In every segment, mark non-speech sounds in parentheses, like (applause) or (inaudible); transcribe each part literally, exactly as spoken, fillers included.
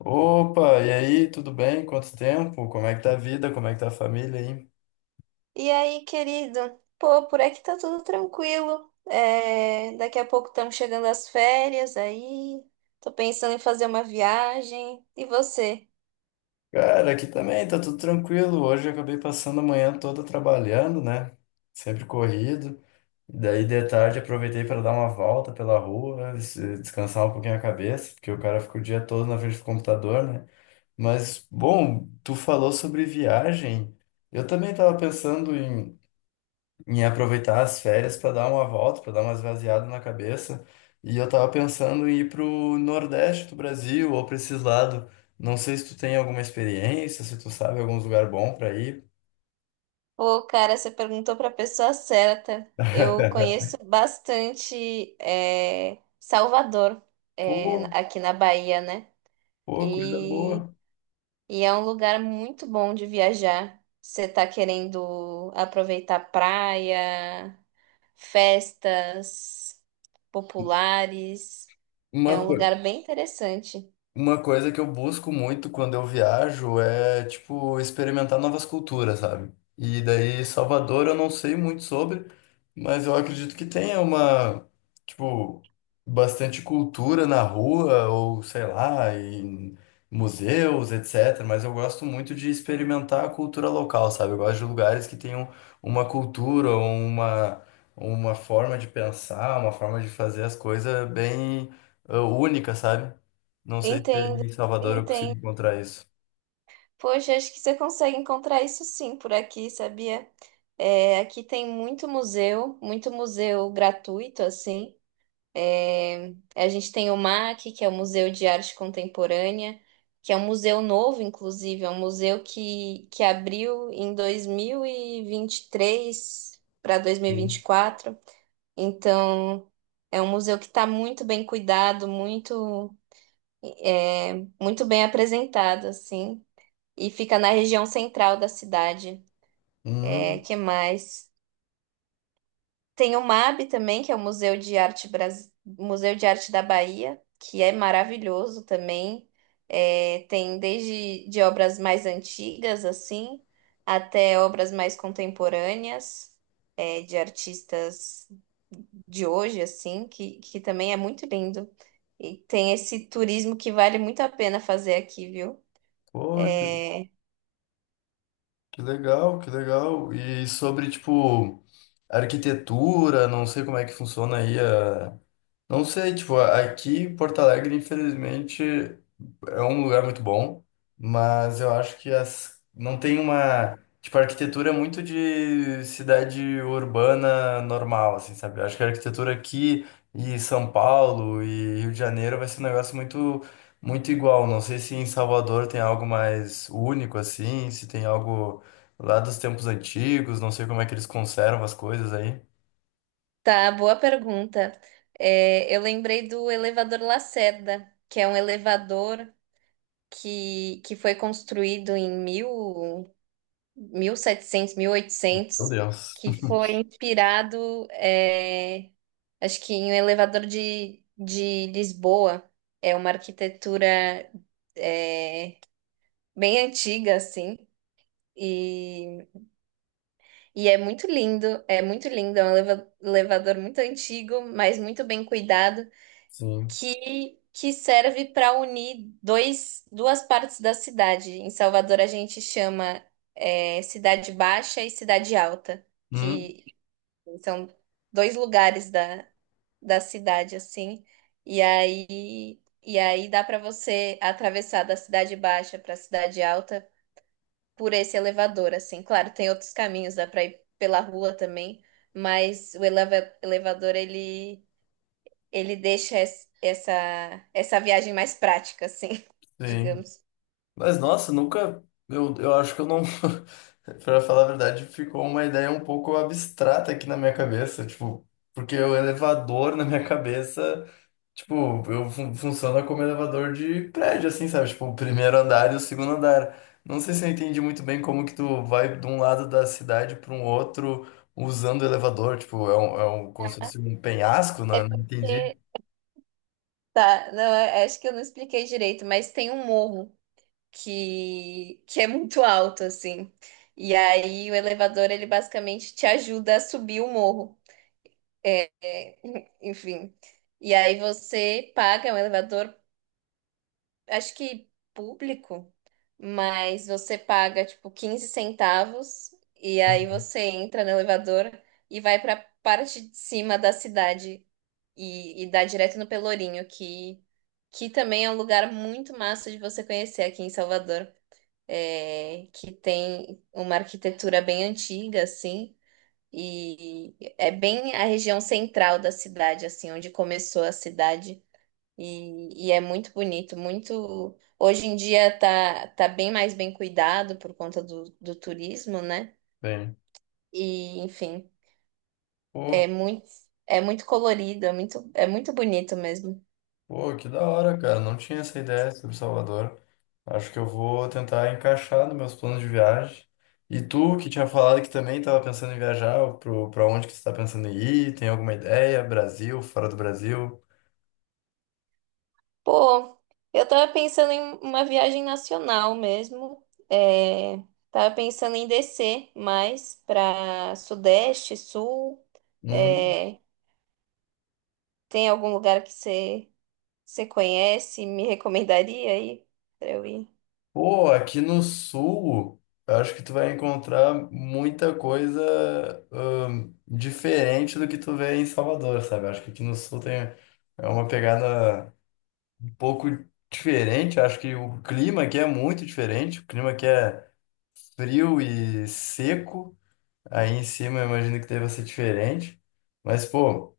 Opa, e aí, tudo bem? Quanto tempo? Como é que tá a vida? Como é que tá a família aí? E aí, querido? Pô, por aqui tá tudo tranquilo. É, daqui a pouco estamos chegando às férias aí. Tô pensando em fazer uma viagem. E você? Cara, aqui também tá tudo tranquilo. Hoje eu acabei passando a manhã toda trabalhando, né? Sempre corrido. E daí de tarde aproveitei para dar uma volta pela rua, des- descansar um pouquinho a cabeça, porque o cara fica o dia todo na frente do computador, né? Mas, bom, tu falou sobre viagem. Eu também estava pensando em aproveitar as férias para dar uma volta, para dar uma esvaziada na cabeça. E eu tava pensando em ir pro Nordeste do Brasil ou para esses lados. Não sei se tu tem alguma experiência, se tu sabe algum lugar bom para ir. Pô, cara, você perguntou pra pessoa certa. Eu (laughs) conheço bastante é, Salvador, é, Pô, aqui na Bahia, né? pô, coisa E, boa. e é um lugar muito bom de viajar. Você tá querendo aproveitar a praia? Festas populares. É Uma um coisa. lugar bem interessante. Uma coisa que eu busco muito quando eu viajo é, tipo, experimentar novas culturas, sabe? E daí, Salvador eu não sei muito sobre, mas eu acredito que tenha uma, tipo, bastante cultura na rua, ou sei lá, em museus, etcétera. Mas eu gosto muito de experimentar a cultura local, sabe? Eu gosto de lugares que tenham uma cultura, uma, uma forma de pensar, uma forma de fazer as coisas bem, eh, única, sabe? Não sei se Entendo, ali em Salvador eu consigo entendo. encontrar isso. Poxa, acho que você consegue encontrar isso sim por aqui, sabia? É, aqui tem muito museu, muito museu gratuito, assim. É, a gente tem o maque, que é o Museu de Arte Contemporânea, que é um museu novo, inclusive, é um museu que, que abriu em dois mil e vinte e três para dois mil e e vinte Hum. e quatro. Então, é um museu que está muito bem cuidado, muito, é, muito bem apresentado, assim, e fica na região central da cidade. É, Hum. que mais? Tem o mabe também, que é o Museu de Arte Bras... Museu de Arte da Bahia, que é maravilhoso também. É, tem desde de obras mais antigas, assim, até obras mais contemporâneas, é, de artistas de hoje, assim, que, que também é muito lindo. E tem esse turismo que vale muito a pena fazer aqui, viu? Pô, que, É. que legal, que legal. E sobre, tipo, arquitetura, não sei como é que funciona aí. Não sei, tipo, aqui em Porto Alegre, infelizmente, é um lugar muito bom, mas eu acho que as... não tem uma, tipo, a arquitetura é muito de cidade urbana normal, assim, sabe? Eu acho que a arquitetura aqui e São Paulo e Rio de Janeiro vai ser um negócio muito, muito igual. Não sei se em Salvador tem algo mais único, assim, se tem algo lá dos tempos antigos, não sei como é que eles conservam as coisas aí. Tá, boa pergunta. É, eu lembrei do elevador Lacerda, que é um elevador que, que foi construído em mil, 1700, Meu oitocentos, Deus. que foi (laughs) inspirado, é, acho que em um elevador de, de Lisboa. É uma arquitetura, é, bem antiga, assim. E E é muito lindo, é muito lindo, é um eleva- elevador muito antigo, mas muito bem cuidado, Sim. que, que serve para unir dois, duas partes da cidade. Em Salvador a gente chama é, Cidade Baixa e Cidade Alta, Hum, que são dois lugares da, da cidade, assim. E aí, e aí dá para você atravessar da Cidade Baixa para a Cidade Alta por esse elevador, assim. Claro, tem outros caminhos, dá para ir pela rua também, mas o eleva- elevador ele ele deixa es- essa essa viagem mais prática, assim, (laughs) sim. digamos. Mas nossa, nunca. Eu, eu acho que eu não. (laughs) Pra falar a verdade, ficou uma ideia um pouco abstrata aqui na minha cabeça. Tipo, porque o elevador na minha cabeça, tipo, eu fun funciona como elevador de prédio, assim, sabe? Tipo, o primeiro andar e o segundo andar. Não sei se eu entendi muito bem como que tu vai de um lado da cidade para um outro usando o elevador. Tipo, é um, é um, como se fosse um penhasco, É né? Não entendi. porque tá, não, é- é, acho que eu não expliquei direito, mas tem um morro que que é muito alto, assim. E aí o elevador ele basicamente te ajuda a subir o morro. É, (laughs) enfim. E aí você paga um elevador acho que público, mas você paga tipo quinze centavos e aí Uhum. você entra no elevador e vai para parte de cima da cidade e, e dá direto no Pelourinho, que que também é um lugar muito massa de você conhecer aqui em Salvador, é, que tem uma arquitetura bem antiga assim. E é bem a região central da cidade, assim, onde começou a cidade. E, e é muito bonito, muito. Hoje em dia tá, tá bem mais bem cuidado por conta do, do turismo, né? Bem. E, enfim, Pô, é muito, é muito colorido, é muito, é muito bonito mesmo. Pô, que da hora, cara. Não tinha essa ideia sobre Salvador. Acho que eu vou tentar encaixar nos meus planos de viagem. E tu, que tinha falado que também estava pensando em viajar, pro, pra onde que você está pensando em ir? Tem alguma ideia? Brasil, fora do Brasil? Pô, eu tava pensando em uma viagem nacional mesmo. É, tava pensando em descer mais pra Sudeste, Sul. Hum. É, tem algum lugar que você você conhece e me recomendaria aí pra eu ir? Pô, aqui no sul, eu acho que tu vai encontrar muita coisa hum, diferente do que tu vê em Salvador, sabe? Eu acho que aqui no sul tem é uma pegada, um pouco diferente. Acho que o clima aqui é muito diferente. O clima aqui é frio e seco. Aí em cima eu imagino que deva ser diferente. Mas, pô,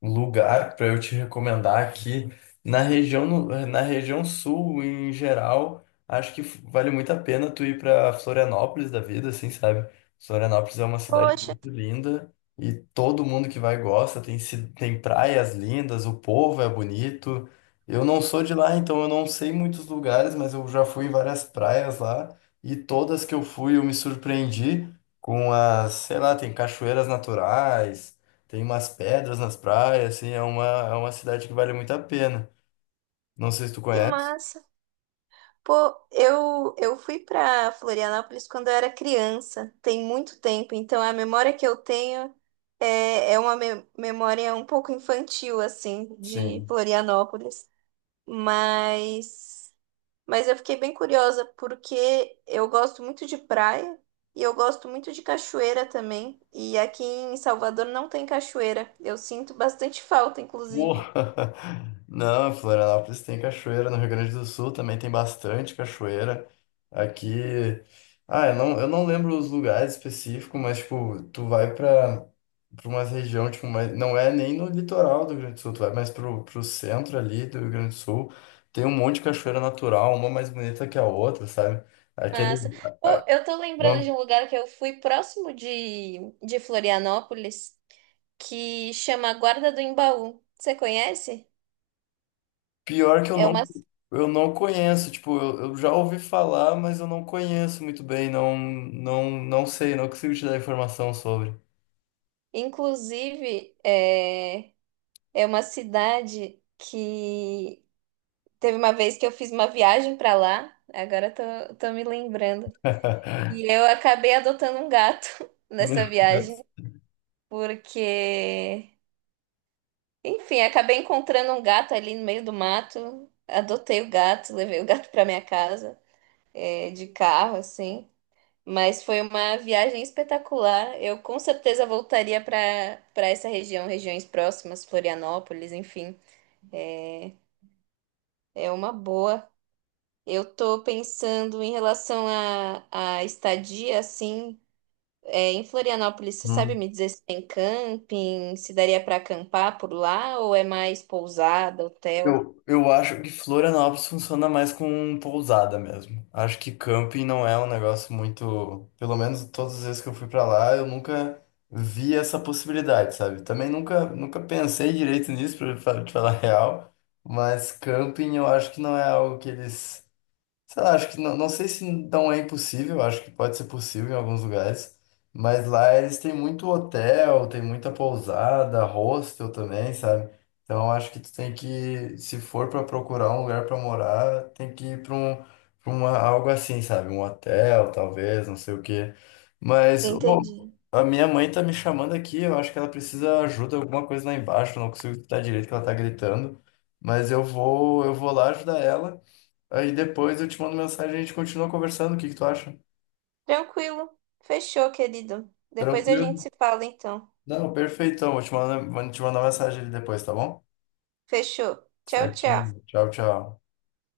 lugar para eu te recomendar aqui na região no- na região sul em geral, acho que vale muito a pena tu ir para Florianópolis da vida, assim, sabe? Florianópolis é uma cidade Poxa. muito linda, e todo mundo que vai gosta, tem ci- tem praias lindas, o povo é bonito. Eu não sou de lá, então eu não sei muitos lugares, mas eu já fui em várias praias lá e todas que eu fui eu me surpreendi com as, sei lá, tem cachoeiras naturais, tem umas pedras nas praias, assim, é uma, é uma cidade que vale muito a pena. Não sei se tu Que conhece. massa. Pô, eu, eu fui pra Florianópolis quando eu era criança, tem muito tempo, então a memória que eu tenho é, é uma me- memória um pouco infantil, assim, de Sim. Florianópolis. Mas, mas eu fiquei bem curiosa porque eu gosto muito de praia e eu gosto muito de cachoeira também. E aqui em Salvador não tem cachoeira. Eu sinto bastante falta, inclusive. Porra! (laughs) Não, Florianópolis tem cachoeira, no Rio Grande do Sul também tem bastante cachoeira. Aqui. Ah, eu não, eu não lembro os lugares específicos, mas, tipo, tu vai pra, pra uma região, tipo, mas não é nem no litoral do Rio Grande do Sul, tu vai mais pro, pro centro ali do Rio Grande do Sul. Tem um monte de cachoeira natural, uma mais bonita que a outra, sabe? Aquele. Massa. Pô, eu tô lembrando de um lugar que eu fui próximo de, de Florianópolis, que chama Guarda do Embaú. Você conhece? Pior que eu É não, uma, eu não conheço, tipo, eu, eu já ouvi falar, mas eu não conheço muito bem, não, não, não sei, não consigo te dar informação sobre. inclusive, é, é uma cidade que teve uma vez que eu fiz uma viagem pra lá, agora tô, tô me lembrando. (laughs) E eu acabei adotando um gato (laughs) nessa Meu Deus. viagem, porque enfim, acabei encontrando um gato ali no meio do mato. Adotei o gato, levei o gato para minha casa, é, de carro, assim. Mas foi uma viagem espetacular. Eu com certeza voltaria para para essa região, regiões próximas, Florianópolis, enfim. É, é uma boa. Eu tô pensando em relação à à estadia, assim, é, em Florianópolis. Você sabe Hum. me dizer se tem camping, se daria para acampar por lá ou é mais pousada, hotel? Eu, eu acho que Florianópolis funciona mais com pousada mesmo. Acho que camping não é um negócio muito. Pelo menos todas as vezes que eu fui pra lá, eu nunca vi essa possibilidade, sabe? Também nunca, nunca pensei direito nisso, pra fa- te falar (laughs) a real. Mas camping eu acho que não é algo que eles. Sei lá, acho que não, não sei se não é impossível, acho que pode ser possível em alguns lugares, mas lá eles têm muito hotel, tem muita pousada, hostel também, sabe? Então acho que tu tem que, se for para procurar um lugar para morar, tem que ir para um, pra uma, algo assim, sabe? Um hotel, talvez, não sei o quê. Mas ô, Entendi. a minha mãe tá me chamando aqui, eu acho que ela precisa ajuda, alguma coisa lá embaixo, eu não consigo escutar direito que ela tá gritando, mas eu vou, eu vou lá ajudar ela. Aí depois eu te mando mensagem, e a gente continua conversando. O que que tu acha? Tranquilo. Fechou, querido. Depois a Tranquilo? gente se fala, então. Não, perfeitão. Vou te mandar, vou te mandar mensagem ali depois, tá bom? Fechou. Tchau, tchau. Certinho. Tchau, tchau.